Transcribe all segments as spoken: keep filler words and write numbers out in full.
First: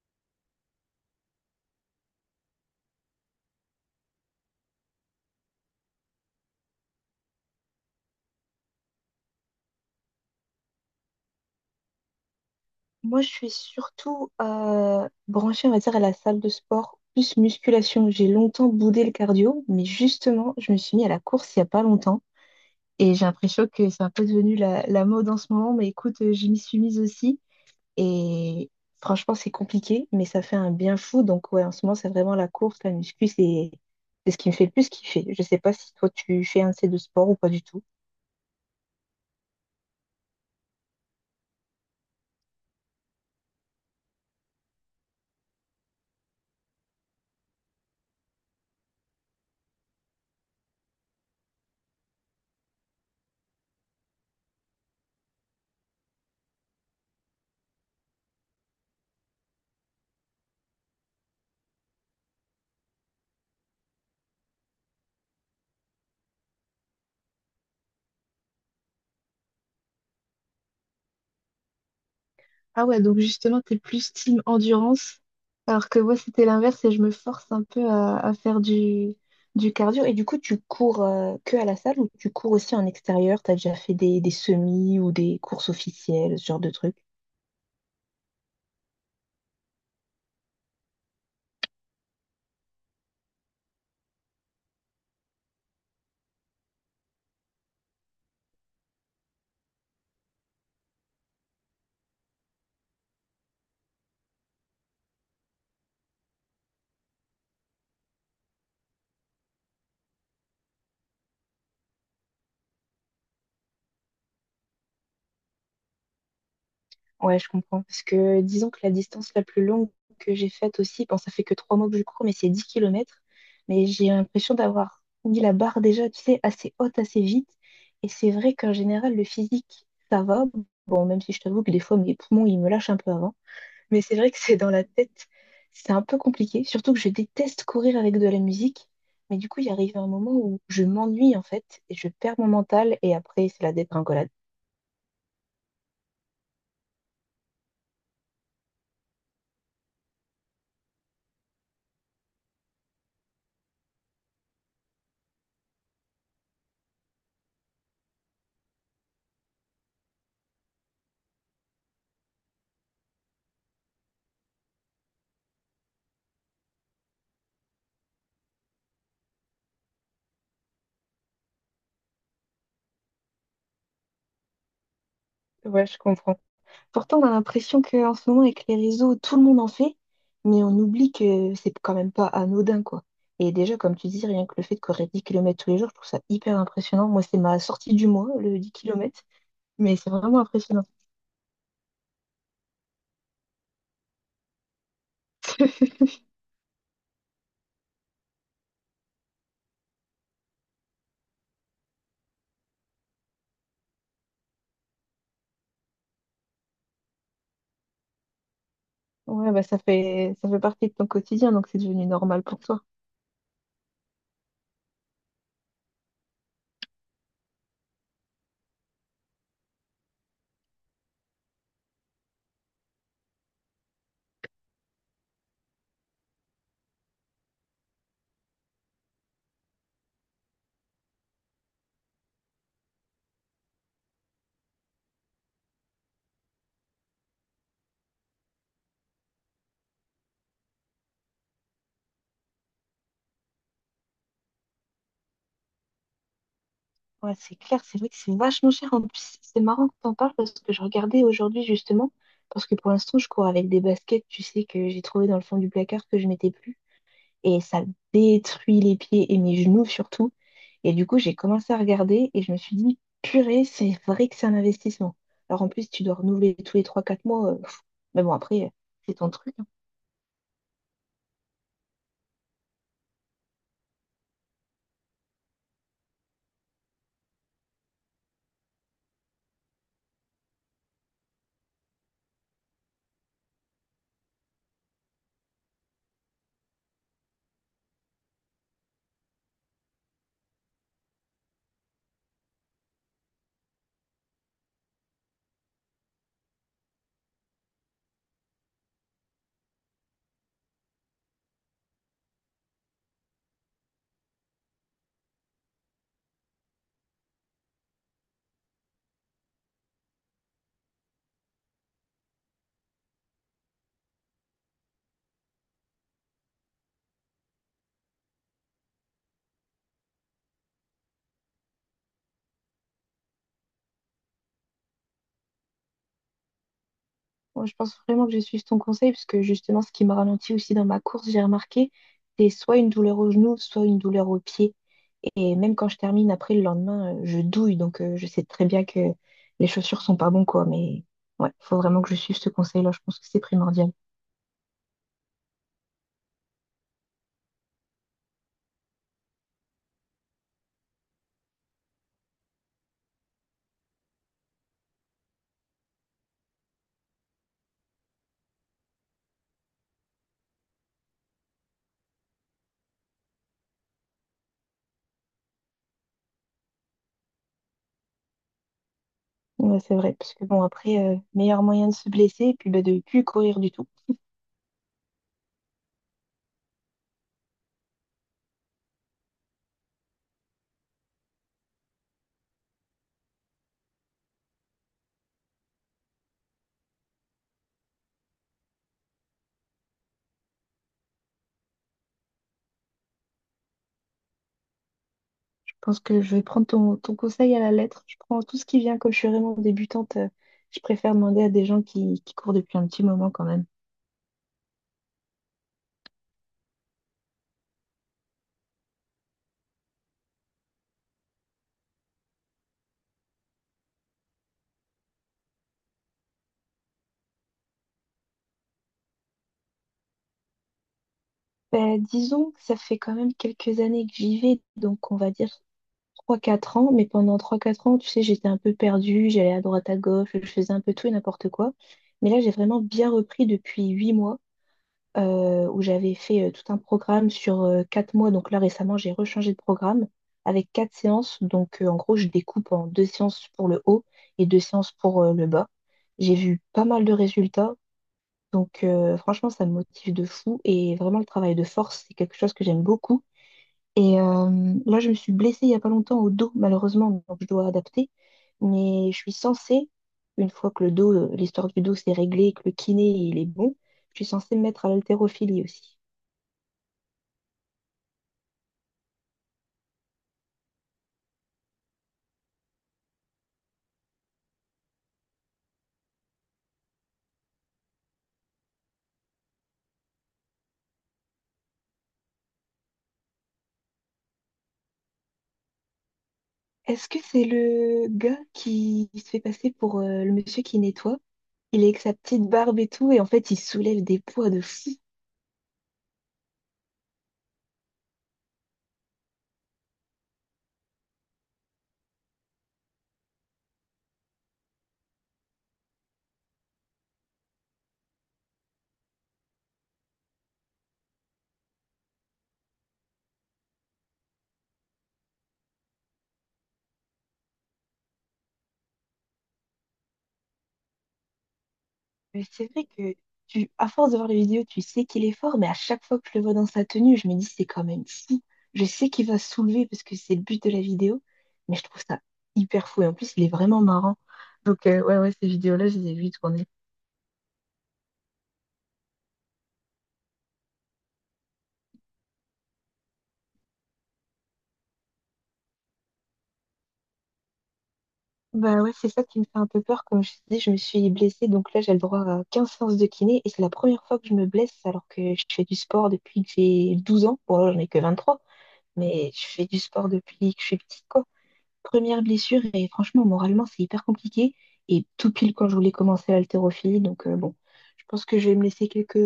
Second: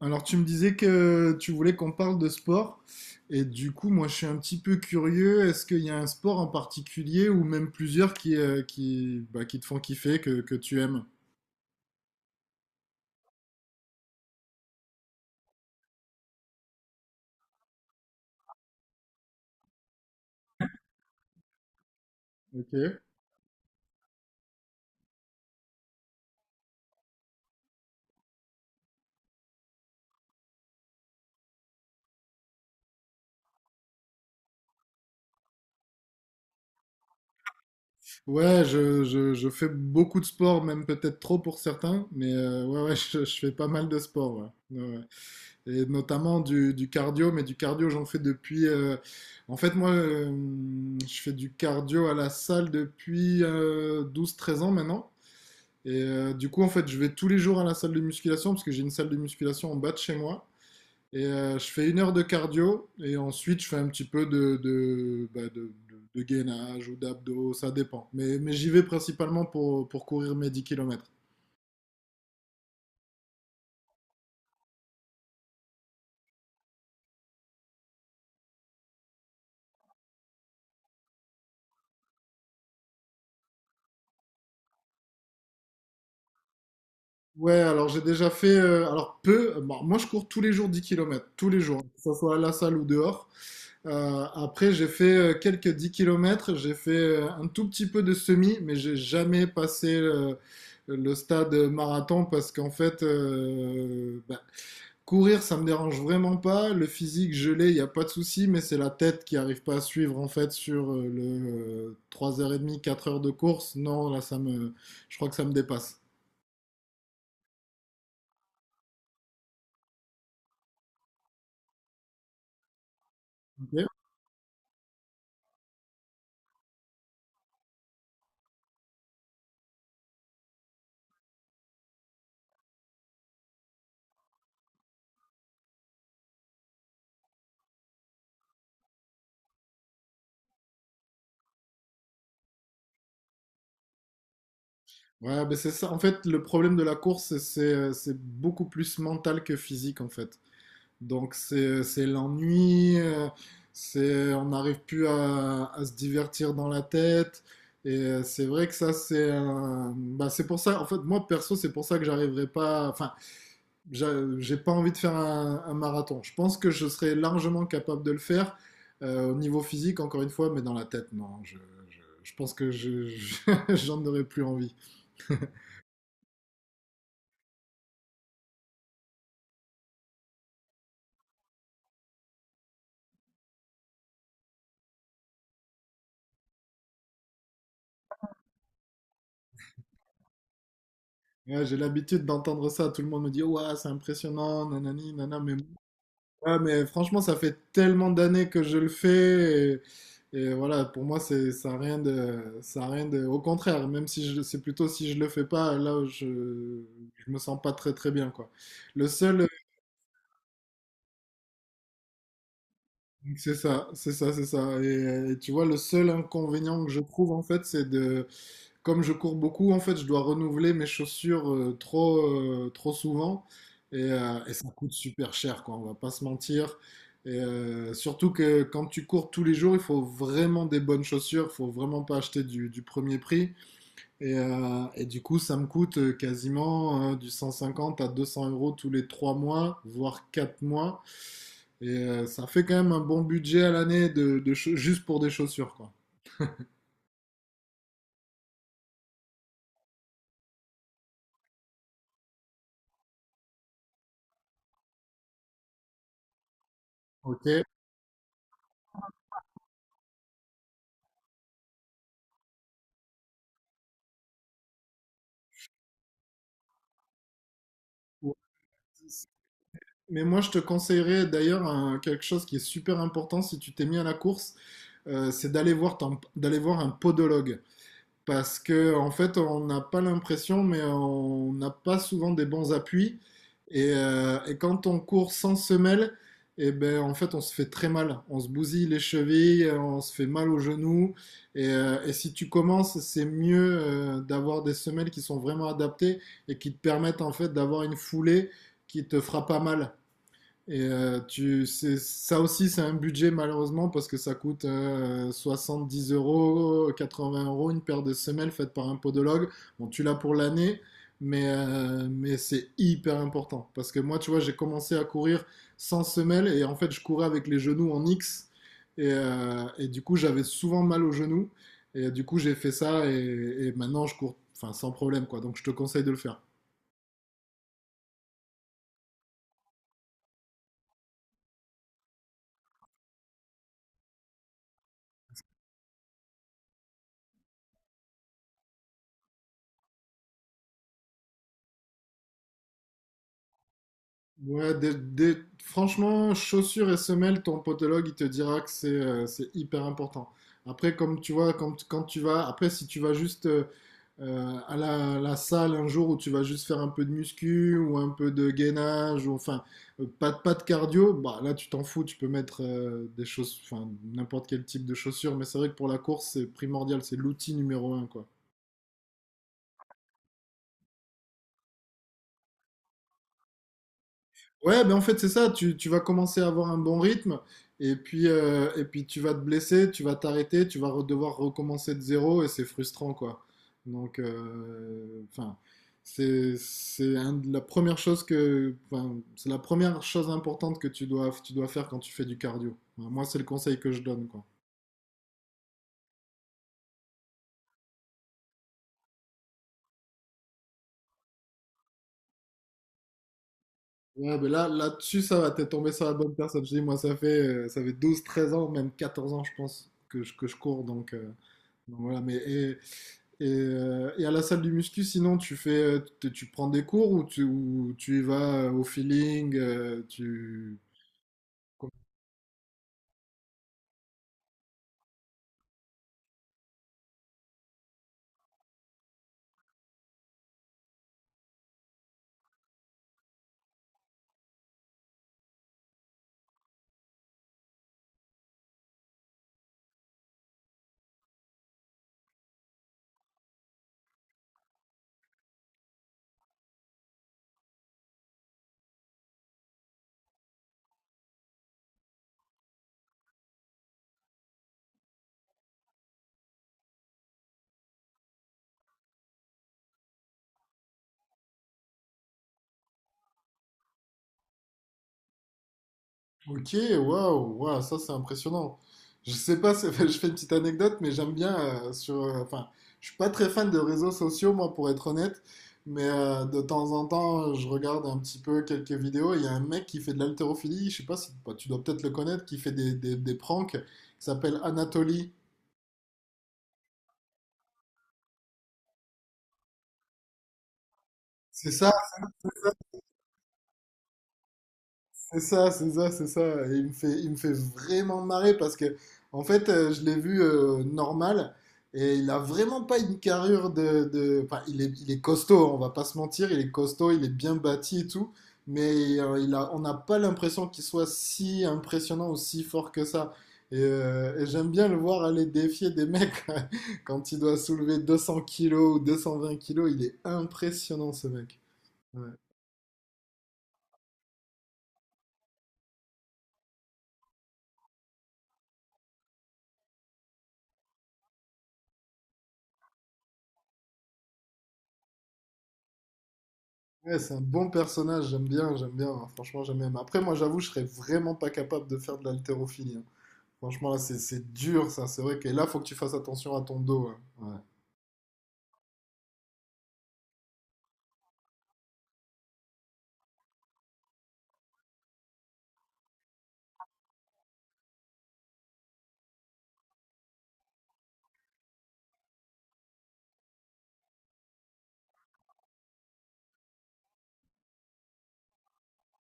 Alors, tu me disais que tu voulais qu'on parle de sport, et du coup, moi, je suis un petit peu curieux. Est-ce qu'il y a un sport en particulier, ou même plusieurs, qui, euh, qui, bah, qui te font kiffer, que, que tu aimes? Moi, je suis surtout euh, branchée, on va dire, à la salle de sport, plus musculation. J'ai longtemps boudé le cardio, mais justement, je me suis mis à la course il n'y a pas longtemps. Ok. Et j'ai l'impression que c'est un peu devenu la, la mode en ce moment. Mais écoute, euh, je m'y suis mise aussi. Et franchement, c'est compliqué, mais ça fait un bien fou. Donc, ouais, en ce moment, c'est vraiment la course, la muscu, c'est c'est ce qui me fait le plus kiffer. Je sais pas si toi, tu fais un de ces deux sports ou pas du tout. Ouais, je, je, je fais beaucoup de sport, même peut-être trop pour certains, mais euh, ouais, ouais, je, je fais pas mal de sport, ouais. Ouais, ouais. Et notamment du, du cardio, mais du cardio, j'en fais depuis... euh, En fait, moi, euh, je fais du cardio à la salle depuis euh, douze treize ans maintenant. Et euh, du coup, en fait, je vais tous les jours à la salle de musculation parce que j'ai une salle de musculation en bas de chez moi. Et euh, je fais une heure de cardio et ensuite je fais un petit peu de, de, bah, de- de- de gainage ou d'abdos, ça dépend. Mais, mais j'y vais principalement pour, pour courir mes dix kilomètres. Ah ouais, donc justement, t'es plus team endurance, alors que moi, c'était l'inverse et je me force un peu à, à faire du, du cardio. Et du coup, tu cours euh, que à la salle ou tu cours aussi en extérieur? T'as déjà fait des, des semis ou des courses officielles, ce genre de trucs? Ouais, alors j'ai déjà fait, euh, alors peu, bon, moi je cours tous les jours dix kilomètres tous les jours, que ce soit à la salle ou dehors. Euh, après, j'ai fait euh, quelques dix kilomètres, j'ai fait euh, un tout petit peu de semi, mais j'ai jamais passé euh, le stade marathon parce qu'en fait, euh, bah, courir, ça me dérange vraiment pas. Le physique, je l'ai, il n'y a pas de souci, mais c'est la tête qui arrive pas à suivre en fait sur euh, le euh, trois heures trente, quatre heures de course. Non, là, ça me, je crois que ça me dépasse. Ouais, je comprends. Parce que disons que la distance la plus longue que j'ai faite aussi, bon, ça fait que trois mois que je cours, mais c'est dix kilomètres. Ok. Mais j'ai l'impression d'avoir mis la barre déjà, tu sais, assez haute, assez vite. Et c'est vrai qu'en général, le physique, ça va. Bon, même si je t'avoue que des fois, mes poumons, ils me lâchent un peu avant. Mais c'est vrai que c'est dans la tête, c'est un peu compliqué. Surtout que je déteste courir avec de la musique. Mais du coup, il arrive un moment où je m'ennuie, en fait, et je perds mon mental. Et après, c'est la dégringolade. Ouais, ben c'est ça. En fait, le problème de la course, c'est c'est beaucoup plus mental que physique en fait. Donc c'est c'est l'ennui, euh, c'est on n'arrive plus à, à se divertir dans la tête. Et euh, c'est vrai que ça c'est un- bah, c'est pour ça en fait, moi perso, c'est pour ça que j'arriverai pas, enfin j'a- j'ai pas envie de faire un, un marathon. Je pense que je serais largement capable de le faire euh, au niveau physique encore une fois, mais dans la tête non je je, je pense que je, je- j'en aurais plus envie. Ouais, je comprends. Pourtant, on a l'impression qu'en ce moment, avec les réseaux, tout le monde en fait, mais on oublie que c'est quand même pas anodin, quoi. Et déjà, comme tu dis, rien que le fait de courir dix kilomètres tous les jours, je trouve ça hyper impressionnant. Moi, c'est ma sortie du mois, le dix kilomètres. mais c'est vraiment impressionnant. Ouais, j'ai l'habitude d'entendre ça, tout le monde me dit ouah c'est impressionnant nanani nana mais ouais, mais franchement, ça fait tellement d'années que je le fais. Et, et voilà, pour moi, c'est, ça a rien de, ça a rien de. Au contraire, même si je, c'est plutôt si je le fais pas, là, je, je me sens pas très très bien, quoi. Le seul, Ouais, bah ça fait ça fait partie de ton quotidien, donc c'est devenu normal pour toi. c'est ça, c'est ça, c'est ça. Et, et tu vois, le seul inconvénient que je trouve, en fait, c'est de, comme je cours beaucoup, en fait, je dois renouveler mes chaussures euh, trop, euh, trop souvent et, euh, et ça coûte super cher, quoi, on va pas se mentir. Et euh, surtout que quand tu cours tous les jours, il faut vraiment des bonnes chaussures, il faut vraiment pas acheter du, du premier prix. Et, euh, et du coup, ça me coûte euh, quasiment euh, du cent cinquante à deux cents euros tous les trois mois, voire quatre mois. Et euh, ça fait quand même un bon budget à l'année de, de cha- juste pour des chaussures, quoi. Ouais, c'est clair, c'est vrai que c'est vachement cher. En plus, c'est marrant que t'en parles parce que je regardais aujourd'hui justement, parce que pour l'instant, je cours avec des baskets, tu sais, que j'ai trouvé dans le fond du placard que je mettais plus. Ok. et ça détruit les pieds et mes genoux surtout. Et du coup, j'ai commencé à regarder et je me suis dit, purée, c'est vrai que c'est un investissement. Alors en plus, tu dois renouveler tous les trois quatre mois. Euh, pff, mais bon, après, euh, c'est ton truc. hein. Mais moi, je te conseillerais d'ailleurs un- quelque chose qui est super important si tu t'es mis à la course, euh, c'est d'aller voir, ton- d'aller voir un podologue. Parce que, en fait, on n'a pas l'impression, mais on n'a pas souvent des bons appuis. Et, euh, et quand on court sans semelle, et ben, en fait, on se fait très mal. On se bousille les chevilles, on se fait mal aux genoux. Et, euh, et si tu commences, c'est mieux euh, d'avoir des semelles qui sont vraiment adaptées et qui te permettent, en fait, d'avoir une foulée qui te fera pas mal. Et euh, tu, c'est- ça aussi, c'est un budget, malheureusement, parce que ça coûte euh, dix euros, quatre-vingts euros une paire de semelles faite par un podologue. Bon, tu l'as pour l'année, mais, euh, mais c'est hyper important. Parce que moi, tu vois, j'ai commencé à courir sans semelle et en fait, je courais avec les genoux en X. Et, euh, et du coup, j'avais souvent mal aux genoux. Et du coup, j'ai fait ça et, et maintenant, je cours, enfin, sans problème, quoi. Donc, je te conseille de le faire. Moi, je pense vraiment que je suis ton conseil parce que justement, ce qui m'a ralenti aussi dans ma course, j'ai remarqué, c'est soit une douleur au genou, soit une douleur au pied. Et même quand je termine, après le lendemain, euh, je douille. Donc euh, je sais très bien que les chaussures sont pas bon, quoi. Mais ouais, faut vraiment que je suive ce conseil-là. Je pense que c'est primordial. Ouais, des- des- franchement, chaussures et semelles, ton podologue, il te dira que c'est euh, c'est hyper important. Après, comme tu vois, quand, quand tu vas, après, si tu vas juste euh, euh, à la, la salle un jour où tu vas juste faire un peu de muscu ou un peu de gainage, ou enfin, euh, pas, de- pas de cardio, bah là, tu t'en fous, tu peux mettre euh, des choses, enfin, n'importe quel type de chaussures, mais c'est vrai que pour la course, c'est primordial, c'est l'outil numéro un, quoi. Ouais, c'est vrai, parce que bon, après, euh, meilleur moyen de se blesser et puis bah, de plus courir du tout. Ouais, ben en fait, c'est ça. Tu, tu vas commencer à avoir un bon rythme et puis, euh, et puis tu vas te blesser, tu vas t'arrêter, tu vas re- devoir recommencer de zéro et c'est frustrant, quoi. Donc, euh, enfin, c'est, c'est un de la première chose que, enfin, c'est la première chose importante que tu dois, tu dois faire quand tu fais du cardio. Enfin, moi, c'est le conseil que je donne, quoi. Je pense que je vais prendre ton, ton conseil à la lettre. Je prends tout ce qui vient, comme je suis vraiment débutante, euh, je préfère demander à des gens qui, qui courent depuis un petit moment quand même. Ouais, ben là, là-dessus, ça va, t'es tombé sur la bonne personne. Je dis, moi, ça fait, euh, ça fait douze, treize ans, même quatorze ans, je pense, que je, que je cours, donc, euh, donc voilà. Mais, et Et, euh, et à la salle du muscu, sinon, tu fais, tu, tu prends des cours ou tu, ou tu y vas euh, au feeling, euh, tu... Bah, disons que ça fait quand même quelques années que j'y vais, donc on va dire trois quatre ans, mais pendant trois quatre ans, tu sais, j'étais un peu perdue, j'allais à droite à gauche, je faisais un peu tout et n'importe quoi. Mais là, j'ai vraiment bien repris depuis huit mois. euh, où j'avais fait euh, tout un programme sur euh, quatre mois. Donc là, récemment, j'ai rechangé de programme avec quatre séances. Donc euh, en gros, je découpe en deux séances pour le haut et deux séances pour euh, le bas. J'ai vu pas mal de résultats. Donc euh, franchement, ça me motive de fou. Et vraiment, le travail de force, c'est quelque chose que j'aime beaucoup. Et euh, là, je me suis blessée il n'y a pas longtemps au dos, malheureusement. Donc je dois adapter. Mais je suis censée, une fois que le dos, euh, l'histoire du dos s'est réglée, et que le kiné, il est bon, je suis censée me mettre à l'haltérophilie aussi. Ok, waouh, waouh, ça c'est impressionnant. Je sais pas, c'est- je fais une petite anecdote, mais j'aime bien euh, sur. Euh, Enfin, je suis pas très fan de réseaux sociaux, moi, pour être honnête, mais euh, de temps en temps, je regarde un petit peu quelques vidéos. Il y a un mec qui fait de l'haltérophilie, je sais pas si, bah, tu dois peut-être le connaître, qui fait des, des, des pranks, qui s'appelle Anatoly. Est-ce que c'est le gars qui se fait passer pour euh, le monsieur qui nettoie? C'est Il est ça? avec sa petite barbe et tout, et en fait, il soulève des poids de fou. C'est ça, c'est ça, c'est ça. Et il me fait, il me fait vraiment marrer parce que, en fait, euh, je l'ai vu euh, normal et il a vraiment pas une carrure de, de- enfin, il est, il est costaud, hein, on va pas se mentir, il est costaud, il est bien bâti et tout, mais euh, il a, on n'a pas l'impression qu'il soit si impressionnant ou si fort que ça. Et, euh, et j'aime bien le voir aller défier des mecs quand il doit soulever deux cents kilos ou deux cent vingt kilos. Il est impressionnant, ce mec. Ouais. Mais c'est vrai que tu, à force de voir les vidéos, tu sais qu'il est fort, mais à chaque fois que je le vois dans sa tenue, je me dis c'est quand même fou. Je sais qu'il va soulever parce que c'est le but de la vidéo, mais je trouve ça hyper fou. Et en plus, il est vraiment marrant. Donc, euh, ouais, ouais, ces vidéos-là, je les ai vues tourner. Ouais, c'est un bon personnage, j'aime bien, j'aime bien, hein, franchement j'aime bien. Mais après, moi, j'avoue, je serais vraiment pas capable de faire de l'haltérophilie, hein. Franchement, là c'est c'est dur ça, c'est vrai que là faut que tu fasses attention à ton dos, hein. Ouais. Bah ouais, c'est ça qui me fait un peu peur. Comme je te dis, je me suis blessée, donc là j'ai le droit à quinze séances de kiné et c'est la première fois que je me blesse alors que je fais du sport depuis que j'ai douze ans. Bon, là j'en ai que vingt trois mais je fais du sport depuis que je suis petite, quoi. Première blessure et franchement, moralement, c'est hyper compliqué. Et tout pile quand je voulais commencer l'haltérophilie, donc euh, bon, je pense que je vais me laisser quelques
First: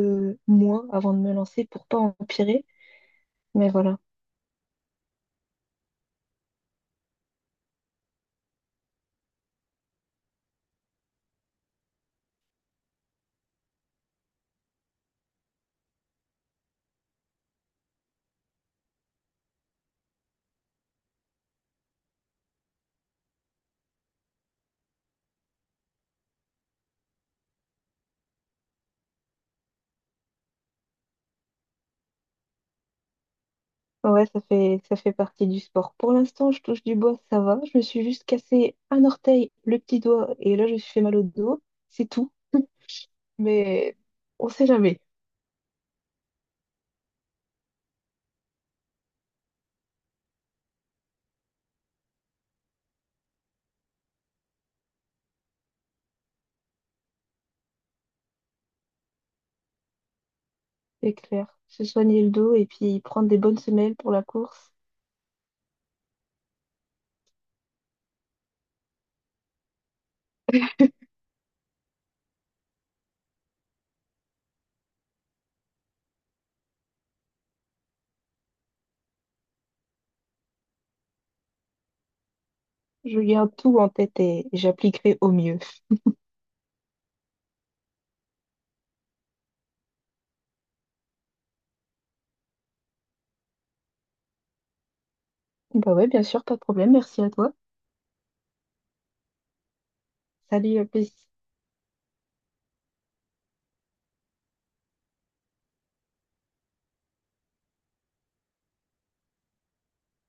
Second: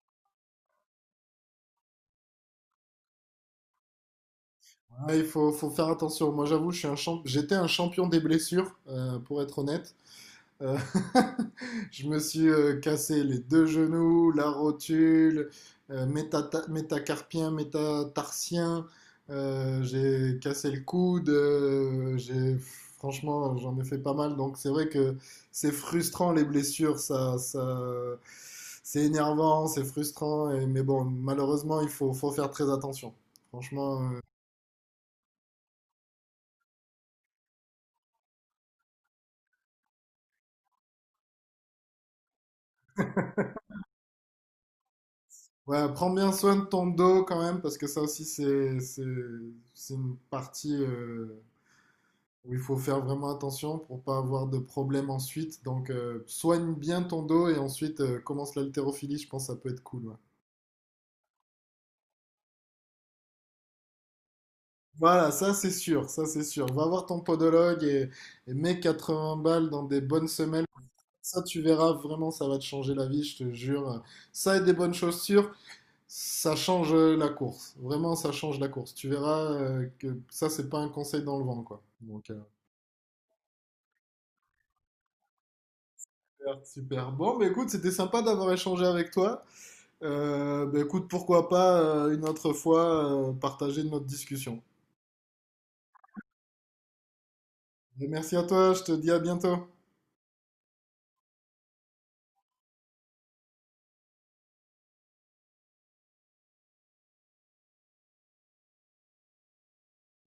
mois avant de me lancer pour pas empirer. Mais voilà. Ouais, il faut, faut faire attention, moi j'avoue je suis un champ... j'étais un champion des blessures, euh, pour être honnête. Euh, je me suis euh, cassé les deux genoux, la rotule, euh, métata- métacarpien, métatarsien. Euh, j'ai cassé le coude. Euh, j'ai Franchement, j'en ai fait pas mal. Donc c'est vrai que c'est frustrant, les blessures. Ça, ça, c'est énervant, c'est frustrant. Et- mais bon, malheureusement, il faut, faut faire très attention. Franchement. Euh, Ouais, ça fait, ça fait partie du sport. Pour l'instant, je touche du bois, ça va. Je me suis juste cassé un orteil, le petit doigt, et là, je me suis fait mal au dos. C'est tout. Mais on sait jamais, Ouais, prends bien soin de ton dos quand même, parce que ça aussi, c'est c'est- c'est une partie euh, Il faut faire vraiment attention pour pas avoir de problème ensuite. Donc, euh, soigne bien ton dos et ensuite euh, commence l'haltérophilie. Je pense que ça peut être cool, ouais. c'est clair. Se soigner le dos et puis prendre des bonnes semelles pour la course. Voilà, ça c'est sûr, ça c'est sûr. Va voir ton podologue et, et mets quatre-vingts balles dans des bonnes semelles. Ça, tu verras vraiment, ça va te changer la vie, je te jure. Ça et des bonnes chaussures, ça change euh, la course. Vraiment, ça change la course. Tu verras euh, que ça, c'est pas un conseil dans le vent, quoi. Donc, euh, Je garde tout en tête et j'appliquerai au mieux. super, super. Bon, mais écoute, c'était sympa d'avoir échangé avec toi. Euh, bah, écoute, pourquoi pas euh, une autre fois euh, partager notre discussion. Bah ouais, bien sûr, pas de problème. Merci à toi. Et merci à toi, je te dis à bientôt. Salut, à plus.